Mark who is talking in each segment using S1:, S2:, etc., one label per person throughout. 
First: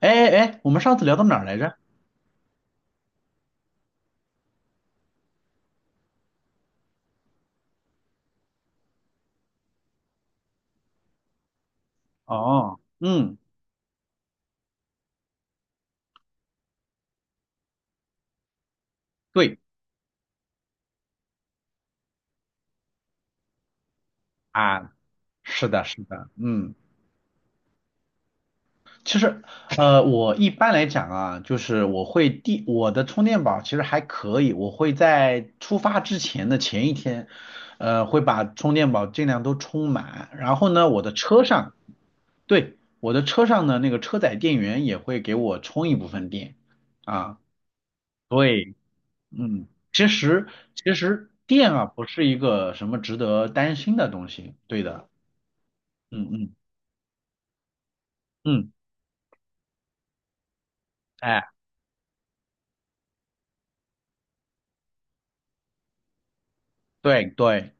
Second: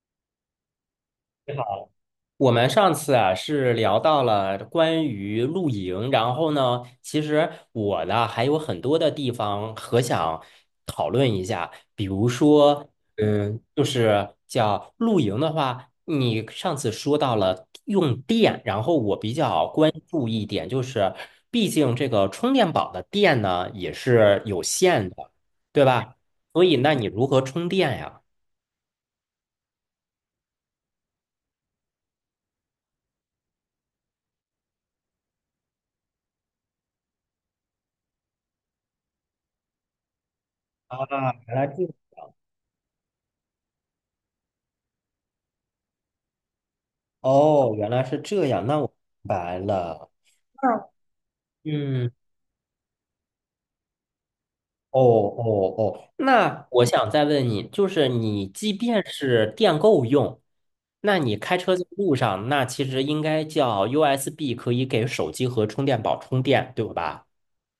S1: 哎哎哎，我们上次聊到哪儿来着？
S2: 我们上次啊是聊到了关于露营，然后呢，其实我呢还有很多的地方和想讨论一下，比如
S1: 哦，
S2: 说，
S1: 嗯，
S2: 就是叫露营的话，你上次说到了用电，然后我比
S1: 对
S2: 较关注一点，就是毕竟这个充电宝的电呢也是有
S1: 啊，
S2: 限的，
S1: 是的，
S2: 对
S1: 是
S2: 吧？
S1: 的，
S2: 所
S1: 嗯，
S2: 以那你如何充电呀？
S1: 其实我一般来讲啊，就是我会我的充电宝其实还可以，我会在出发之前的前一天，会把充电宝尽量都充满，然后呢，
S2: 啊，
S1: 我的车
S2: 原来
S1: 上，
S2: 这
S1: 对，我的车上呢那个车载电源也会给我充一部分电啊，
S2: 哦，原来是这样，
S1: 对。
S2: 那我明白
S1: 嗯，其
S2: 了。
S1: 实其实电啊不
S2: 嗯，
S1: 是一个什么值得担心的东西，对
S2: 哦
S1: 的，
S2: 哦哦，
S1: 嗯嗯
S2: 那我想再问你，就是你
S1: 嗯，
S2: 即便是电够用，那你
S1: 哎，
S2: 开车在路上，那其实应该叫 USB 可以给手机和充电宝充电，对
S1: 对
S2: 吧？
S1: 对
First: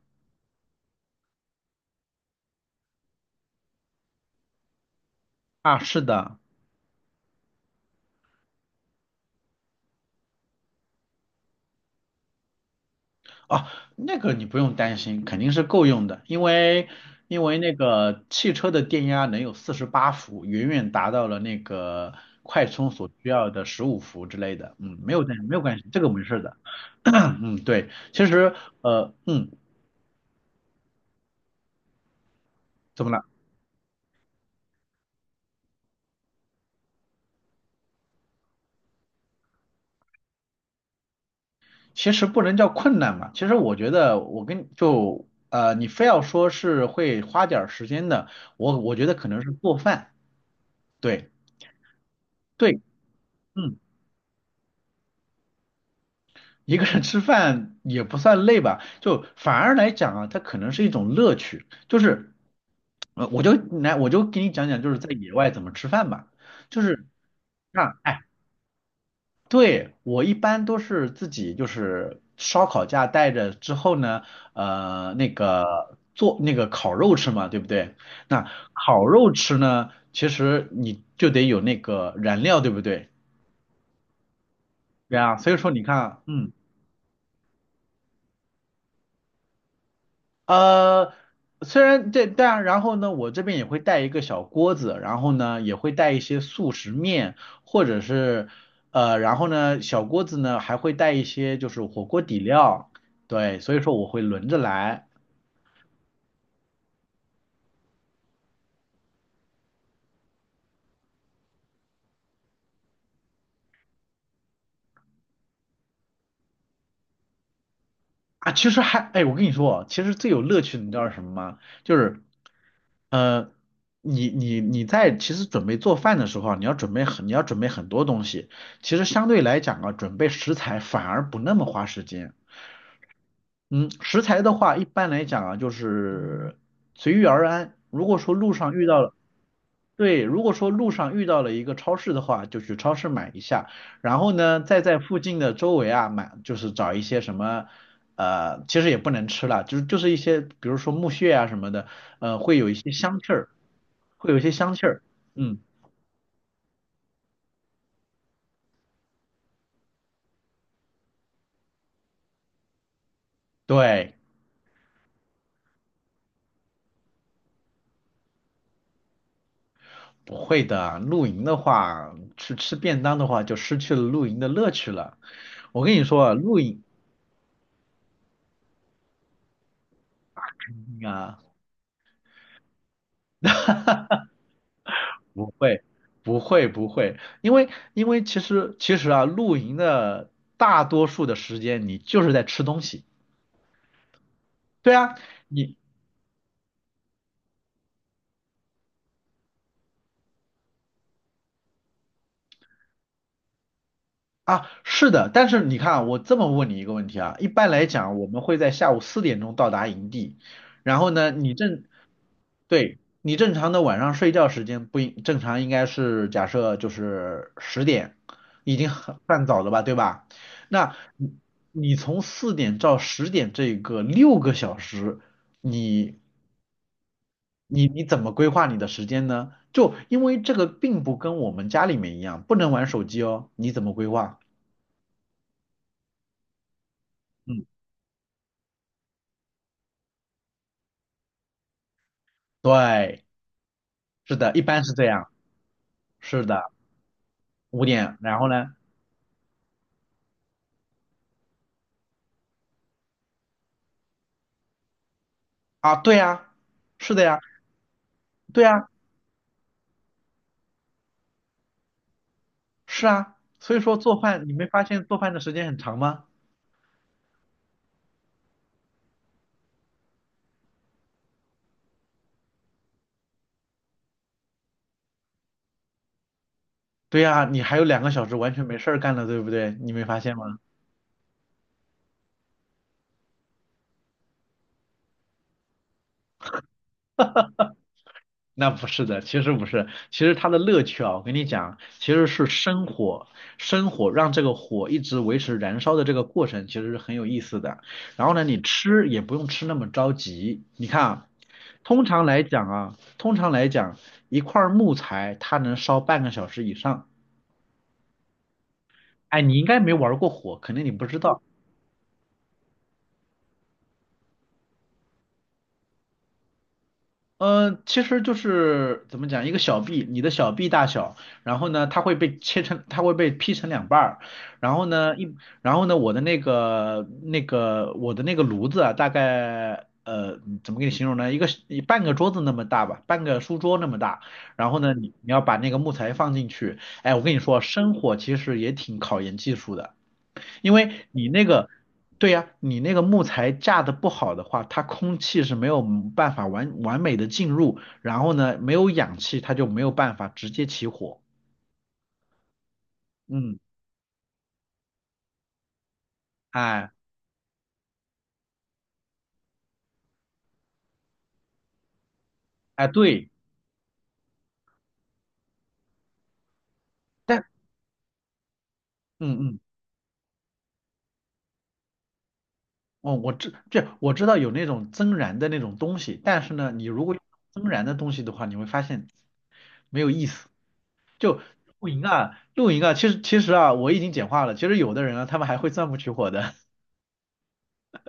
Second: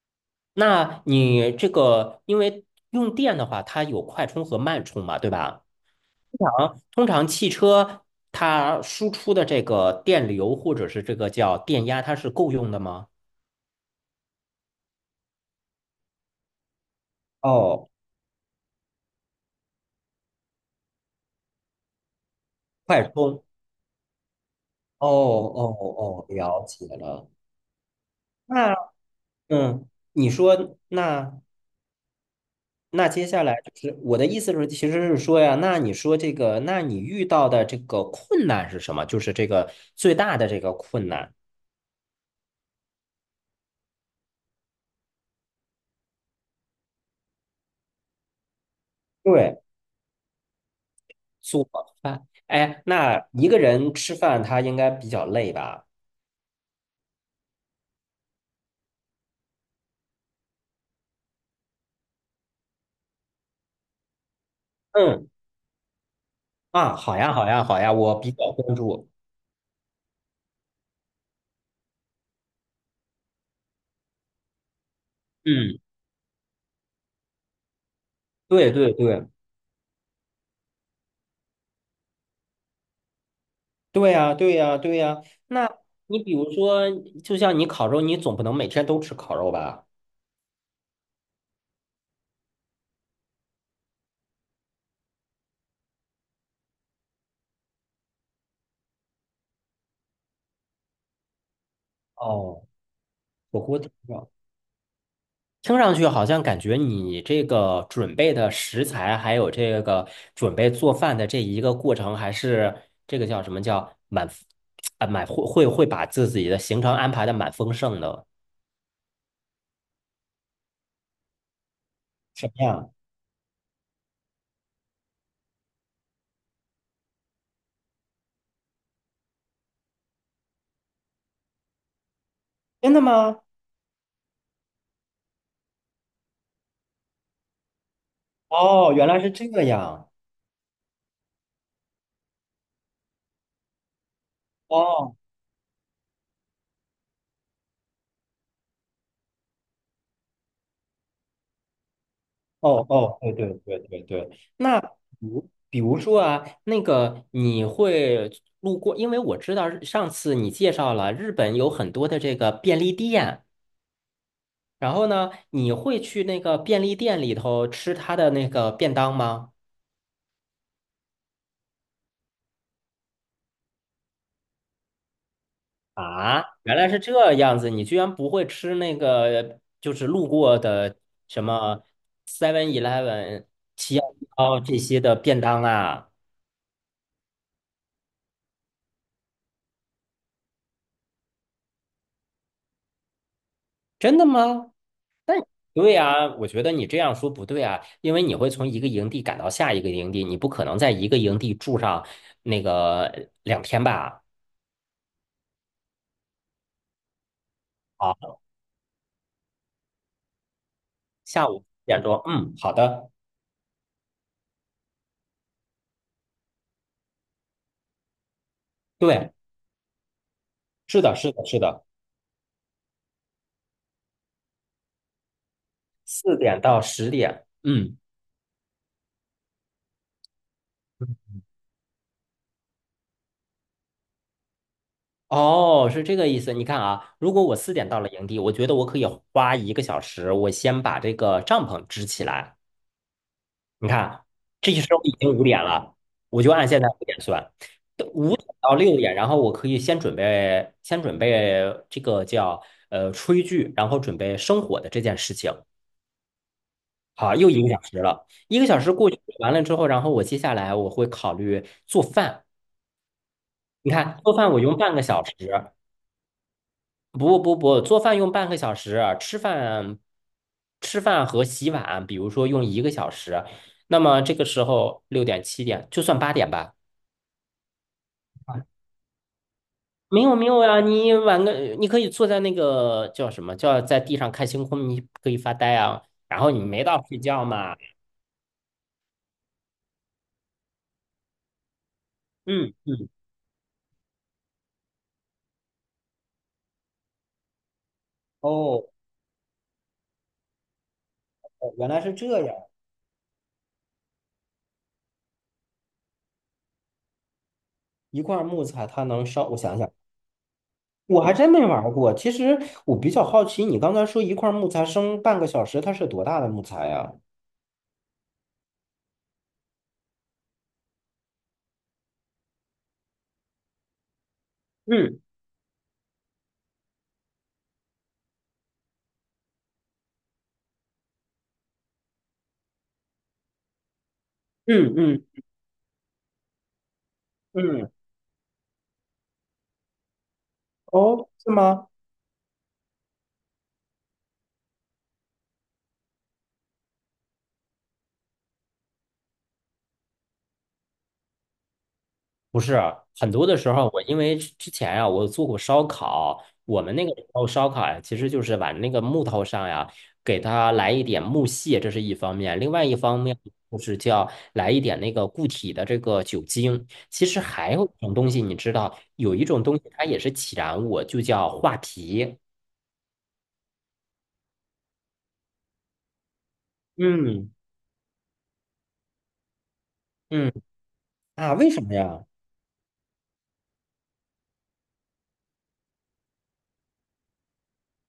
S2: 那你这个因为用电的话，它有快充和慢充嘛，对吧？
S1: 啊，是的，
S2: 通常汽车它输出的这个电流或者是这个叫电压，它是够用的吗？
S1: 哦，那个你不用担心，肯定是够用的，因为那
S2: 哦，
S1: 个汽车的电压能有48伏，远远达到了那个快充
S2: 快
S1: 所需
S2: 充。
S1: 要的15伏之类的，嗯，
S2: 哦
S1: 没有
S2: 哦
S1: 关系，这个没
S2: 哦，
S1: 事的，
S2: 了解 了。
S1: 嗯，对，其实
S2: 那
S1: 呃嗯，
S2: 嗯，你说那
S1: 怎
S2: 那
S1: 么了？
S2: 接下来就是我的意思是，其实是说呀，那你说这个，那你遇到的这个困难是什么？就是这个最大的这个困难。
S1: 其实不能叫困难嘛，其实我觉得我你非要说是会花点儿时间的，我觉得可能是
S2: 对，
S1: 做饭，对
S2: 做饭。
S1: 对，
S2: 哎，那一个
S1: 嗯，
S2: 人吃饭他应该比较累吧？
S1: 一个人吃饭也不算累吧，就反而来讲啊，它可能是一种乐趣，就是我就来我就给你讲讲就是在
S2: 嗯
S1: 野外怎么吃饭吧，就
S2: 啊，
S1: 是
S2: 好呀，好呀，好呀，
S1: 让，
S2: 我
S1: 哎。
S2: 比较关注。
S1: 对，我一般都是自己就是烧烤架带着之后呢，那
S2: 嗯，
S1: 个做那个烤肉吃嘛，对不对？那
S2: 对对
S1: 烤
S2: 对，
S1: 肉吃呢，其实你就得有那个燃料，对不对？
S2: 对呀，对呀，对
S1: 对
S2: 呀。
S1: 啊，所以
S2: 那
S1: 说你
S2: 你
S1: 看，
S2: 比如
S1: 嗯。
S2: 说，就像你烤肉，你总不能每天都吃烤肉吧？
S1: 呃，虽然这，但然后呢，我这边也会带一个小锅子，然后呢，也会带一些速食面，或者是然后呢，小锅子呢还会带一些就是火锅底
S2: 哦，
S1: 料，
S2: 火
S1: 对，所
S2: 锅
S1: 以
S2: 底
S1: 说我会
S2: 料，
S1: 轮着来
S2: 听上去好像感觉你这个准备的食材，还有这个准备做饭的这一个过程，还是这个叫什么叫啊，会把自己的行程安排的蛮丰盛的，
S1: 啊。其实还，哎，我跟你说，其实最有乐趣的你知道是什么吗？就是
S2: 什么呀？
S1: 呃，你在其实准备做饭的时候啊你要准备很多东西，其实相对来讲啊，准备食材反而不那么花时间。
S2: 真的吗？
S1: 嗯，食材的话，一般来讲啊，就是随遇而安。如果说路上遇
S2: 哦，
S1: 到
S2: 原
S1: 了，
S2: 来是这样。
S1: 对，如果说路上遇到了一个超市的话，就去超市买一下，然后呢，再在
S2: 哦
S1: 附近的周围啊买，就是找一些什么，其实也不能吃了，就是一些，比如说木屑啊什么的，会有一
S2: 哦
S1: 些
S2: 哦，
S1: 香气
S2: 对
S1: 儿，
S2: 对对对对。
S1: 会有一些香
S2: 那
S1: 气
S2: 比
S1: 儿。
S2: 如
S1: 嗯，
S2: 比如说啊，那个你会路过，因为我知道上次你介绍了日本有很多的这个便利店。
S1: 对，
S2: 然后呢，你会去那个便利店里头吃他的那个便当吗？
S1: 不会的。露营的话，去吃便当的话，就失去了露营的乐趣了。我跟你说啊，
S2: 啊，
S1: 露
S2: 原
S1: 营。
S2: 来是这样子，你居然不会吃那个，就是路过的
S1: 啊，
S2: 什么 Seven Eleven、七幺幺这些的便
S1: 不
S2: 当
S1: 会，
S2: 啊？
S1: 不会，不会，因为其实啊，露营的大多数的时间你就是在吃东西。
S2: 真的吗？
S1: 对啊，
S2: 但
S1: 你
S2: 对啊，我觉得你这样说不对啊，因为你会从一个营地赶到下一个营地，你不可能在一个营地住上那个两天吧？
S1: 啊，是的，但是你看啊我这么问你一个问题啊，一般来讲，我
S2: 好，
S1: 们会在下午4点钟到达营地，然后呢，
S2: 下
S1: 你
S2: 午四
S1: 正，
S2: 点钟，嗯，好
S1: 对，
S2: 的，
S1: 你正常的晚上睡觉时间不应，正常应该是假设就是十点，已经很
S2: 对，
S1: 算早了吧，对吧？那
S2: 是的，是
S1: 你
S2: 的，是的。
S1: 从4点到10点这个6个小时，你
S2: 四点到十点，
S1: 你
S2: 嗯，
S1: 你怎么规划你的时间呢？就因为这个并不跟我们家里面一样，不能玩手机哦，你怎么规划？
S2: 哦，是这个意思。你看啊，如果我
S1: 嗯。
S2: 四点到了营地，我觉得我可以花一个小时，我先把这个帐篷支起来。
S1: 对，
S2: 你看，
S1: 是的，一
S2: 这
S1: 般是
S2: 时候
S1: 这
S2: 已
S1: 样，
S2: 经五点了，我
S1: 是
S2: 就按
S1: 的，
S2: 现在五点算，
S1: 五点，
S2: 五
S1: 然
S2: 点
S1: 后呢？
S2: 到六点，然后我可以先准备，先准备这个叫炊具，然后准备生火的这件事情。
S1: 啊，对呀，是的
S2: 好，
S1: 呀，
S2: 又一个小时了，一
S1: 对
S2: 个小
S1: 呀，
S2: 时过去完了之后，然后我接下来我会考虑做饭。
S1: 是啊，所以
S2: 你
S1: 说做
S2: 看，做
S1: 饭，
S2: 饭
S1: 你
S2: 我
S1: 没
S2: 用
S1: 发
S2: 半个
S1: 现做
S2: 小
S1: 饭
S2: 时，
S1: 的时间很长吗？
S2: 不不不，做饭用半个小时，吃饭和洗碗，比如说用一个小时，那么这个时候六点七点就算八点吧。
S1: 对呀，你还有2个小时完全没事儿干了，对不对？你没发
S2: 没有
S1: 现吗？
S2: 没有呀，你晚个你可以坐在那个叫什么叫在地上看星空，你可以发呆啊。然后你没到睡觉嘛，
S1: 那不是的，其实不是，其实它的乐趣啊，我跟你讲，其实是
S2: 嗯
S1: 生
S2: 嗯，
S1: 火，生火让这个火一直维持燃烧的这个过程，其实是很有意思的。然后呢，你
S2: 哦
S1: 吃也不用吃那么着急。你看啊，
S2: 哦原来
S1: 通
S2: 是
S1: 常
S2: 这
S1: 来
S2: 样，
S1: 讲啊，通常来讲，一块儿木材它能烧半个小时以上。
S2: 一块木材它能
S1: 哎，
S2: 烧，
S1: 你
S2: 我
S1: 应
S2: 想
S1: 该
S2: 想。
S1: 没玩过火，肯定你不知
S2: 我还
S1: 道。
S2: 真没玩过，其实我比较好奇，你刚才说一块木材生半个小时，它是多大的木材呀？
S1: 嗯，其实就是怎么讲，一个小臂，你的小臂大小，然后呢，它会被劈成两半儿，然后呢，我的那个我的那个炉子啊，大概怎么给你形容呢？一个半个桌子那么大吧，半个书桌那么大，然后呢，
S2: 嗯
S1: 你
S2: 嗯
S1: 你要把那个木材放进去，哎，我跟你说，
S2: 嗯，
S1: 生火其实也挺考验技术的。因为你
S2: 哦，
S1: 那
S2: 是
S1: 个，
S2: 吗？
S1: 对呀，你那个木材架的不好的话，它空气是没有办法完美的进入，然后呢，没有氧气，它就没有办法直接起火。
S2: 不是，很多的
S1: 嗯，
S2: 时候我因为之前呀，我做过烧烤，我
S1: 哎
S2: 们那个时候烧烤呀，其实就是往那个木头上呀，给它来一点木屑，这是一方面；另外
S1: 哎，
S2: 一方
S1: 对，
S2: 面就是叫来一点那个固体的这个酒精。其实
S1: 但
S2: 还有一种东西，你知道，有
S1: 嗯
S2: 一
S1: 嗯，
S2: 种东西它也是起燃物，就叫画皮。
S1: 哦，我知道有那种增燃的那种东西，但是呢，你如果用
S2: 嗯
S1: 增燃的东西的话，你会发现没有意思。
S2: 嗯
S1: 就
S2: 啊，为什
S1: 露
S2: 么
S1: 营
S2: 呀？
S1: 啊，露营啊，其实啊，我已经简化了。其实有的人啊，他们还会钻木取火的。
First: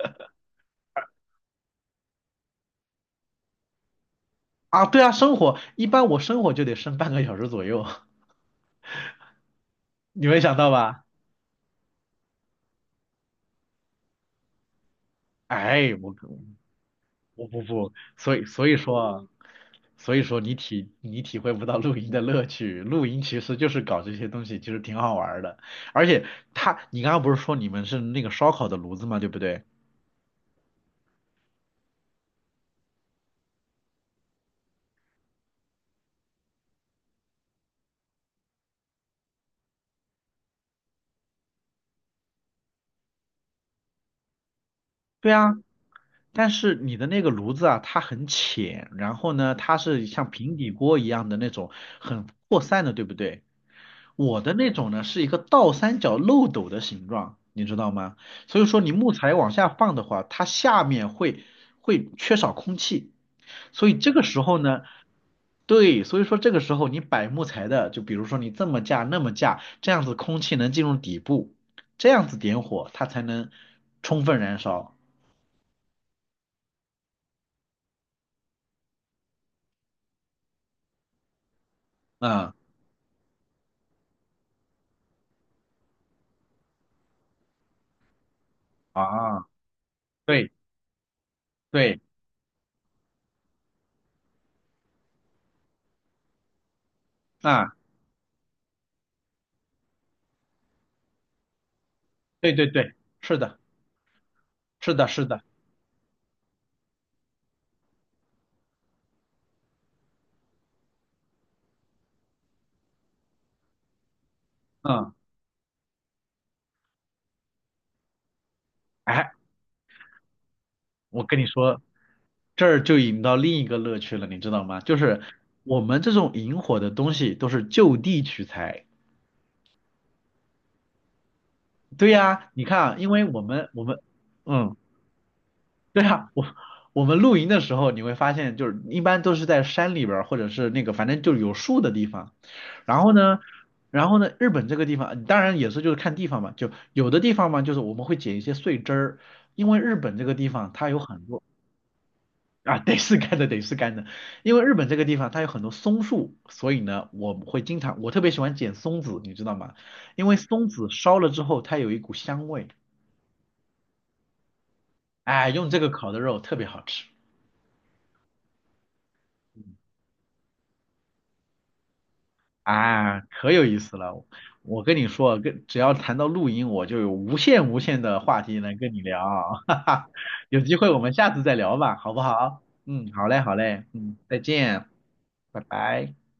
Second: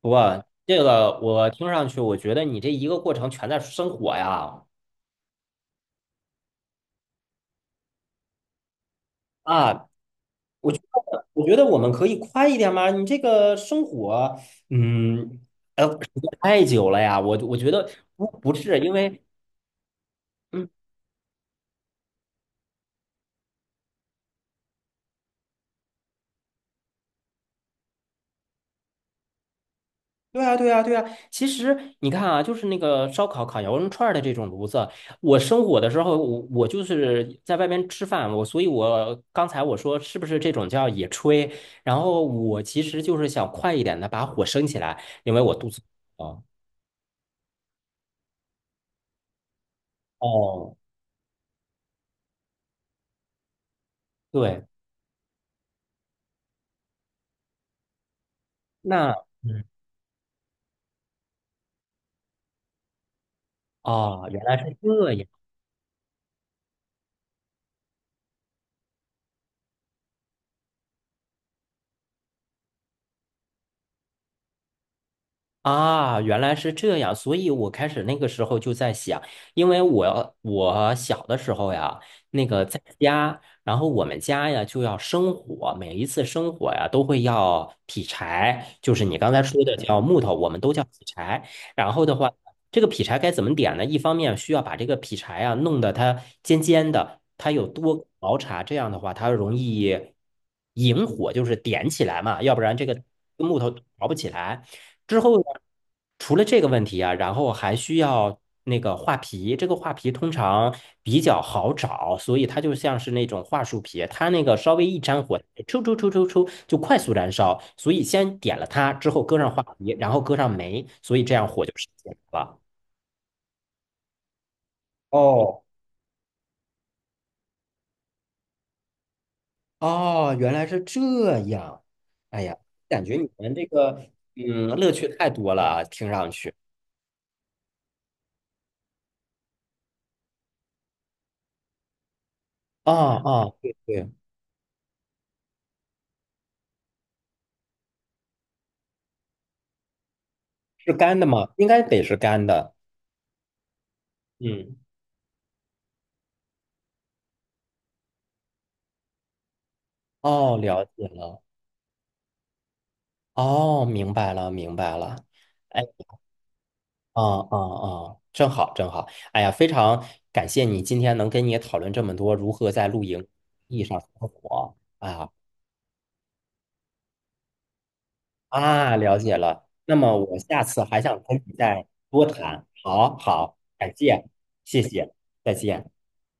S2: 不过这个我听上去，我觉得你这一个过程全在生火呀。
S1: 啊，对啊，生火一般我生火就得生半个小时左右，
S2: 啊，
S1: 你没想到
S2: 我觉
S1: 吧？
S2: 我觉得我们可以快一点吗？你这个生火，嗯，
S1: 哎，
S2: 时
S1: 我
S2: 间太久了呀。我
S1: 我
S2: 我
S1: 不
S2: 觉得
S1: 不，
S2: 不
S1: 所以
S2: 不
S1: 所以
S2: 是因
S1: 说
S2: 为，
S1: 啊所以说你
S2: 嗯，
S1: 体你体会不到露营的乐趣，露营其实就是搞这些东西，其实挺好玩儿的。而且他，你刚刚不是说你们是那个烧烤的炉子嘛，对不对？
S2: 对啊，对啊，对啊。其实你看啊，就是那个烧烤、烤羊肉串儿的这种炉子，我生火的时候，我就是在外面吃饭，所以，我刚才说是不是这种叫野炊？然后我其实就是想快一点的把火升起来，
S1: 对
S2: 因为我
S1: 啊，
S2: 肚子饿。
S1: 但是你的那个炉子啊，它很浅，然后呢，它是像平底
S2: 哦，
S1: 锅一样的那种很扩散的，对不对？我的
S2: 对，
S1: 那种呢是一个倒三角漏斗的形状，你知道吗？所以说你木
S2: 那。
S1: 材往下放的话，它下面会缺少空气，所以这个
S2: 哦，
S1: 时
S2: 原
S1: 候
S2: 来是
S1: 呢，
S2: 这样。
S1: 对，所以说这个时候你摆木材的，就比如说你这么架那么架，这样子空气能进入底部，这样子点火它才能充分燃烧。
S2: 啊，原来是这样，所以我开始那个时候就在想，因为我小的时候呀，那
S1: 嗯。
S2: 个在家，然后我们家呀就要生火，每一次生火呀都会要劈柴，就是你刚才
S1: 啊，
S2: 说的叫木头，我
S1: 对
S2: 们都叫劈柴。然
S1: 对，
S2: 后的话，这个劈柴该怎么点呢？一方面需要把这个劈柴啊弄得它尖尖的，它有
S1: 啊，
S2: 多个毛茬，这样的话它容易引火，就是点起来嘛，
S1: 对
S2: 要不
S1: 对
S2: 然这
S1: 对，
S2: 个
S1: 是的，
S2: 木头着不起来。
S1: 是的，
S2: 之
S1: 是
S2: 后
S1: 的，
S2: 呢，除了这个问题啊，然后还需要那个画皮，这个画皮通常比较好找，所以它就像是那种桦树皮，它那个稍微一
S1: 嗯，
S2: 沾火，抽抽抽抽抽就快速燃烧，所以先点了它，之后
S1: 哎，
S2: 搁上桦皮，然后搁上煤，所以
S1: 我
S2: 这
S1: 跟你
S2: 样火就
S1: 说，
S2: 升了。
S1: 这儿就引到另一个乐趣了，你知道吗？就是
S2: 哦
S1: 我们这种引火的东西都是就地取材。
S2: 哦，原来是这样，
S1: 对
S2: 哎
S1: 呀，
S2: 呀，
S1: 你看啊
S2: 感
S1: 因
S2: 觉
S1: 为
S2: 你
S1: 我
S2: 们这
S1: 们我
S2: 个
S1: 们，嗯。
S2: 乐趣太多了啊，
S1: 对
S2: 听上
S1: 啊，我
S2: 去。
S1: 我们露营的时候，你会发现，就是一般都是在山里边儿，或者是那个反正就是有树的地方。
S2: 啊
S1: 然后呢，
S2: 啊，对对，
S1: 日本这个地方，当然也是就是看地方嘛，就有的地方嘛，就是我们会捡一些碎枝儿，因为日本这个地方它
S2: 是
S1: 有
S2: 干
S1: 很
S2: 的
S1: 多
S2: 吗？应该得是干的。
S1: 啊，得是干的，得是干的，因为日
S2: 嗯。
S1: 本这个地方它有很多松树，所以呢，我会经常，我特别喜欢捡松子，你知道吗？因为
S2: 哦，
S1: 松
S2: 了
S1: 子
S2: 解
S1: 烧了之
S2: 了，
S1: 后，它有一股香味，
S2: 哦，明白了，明白了。
S1: 哎，用这
S2: 哎，
S1: 个烤的肉特别好吃。
S2: 哦哦哦，正好正好。哎呀，
S1: 嗯
S2: 非常感谢你今天能跟你讨论这么多如何在露
S1: 啊，
S2: 营
S1: 可有意
S2: 地
S1: 思
S2: 上生
S1: 了！
S2: 活
S1: 我跟你
S2: 啊
S1: 说，跟只要谈到露营，我就有无限无限的话题能跟
S2: 啊，
S1: 你
S2: 了
S1: 聊，
S2: 解 了。
S1: 哈
S2: 那
S1: 哈。
S2: 么我
S1: 有
S2: 下
S1: 机
S2: 次
S1: 会我
S2: 还
S1: 们
S2: 想
S1: 下
S2: 跟
S1: 次
S2: 你
S1: 再聊
S2: 再
S1: 吧，好不
S2: 多
S1: 好？
S2: 谈。
S1: 嗯，
S2: 好
S1: 好嘞，好
S2: 好，
S1: 嘞，
S2: 感
S1: 嗯，
S2: 谢，
S1: 再
S2: 谢
S1: 见，
S2: 谢，再
S1: 拜
S2: 见。
S1: 拜。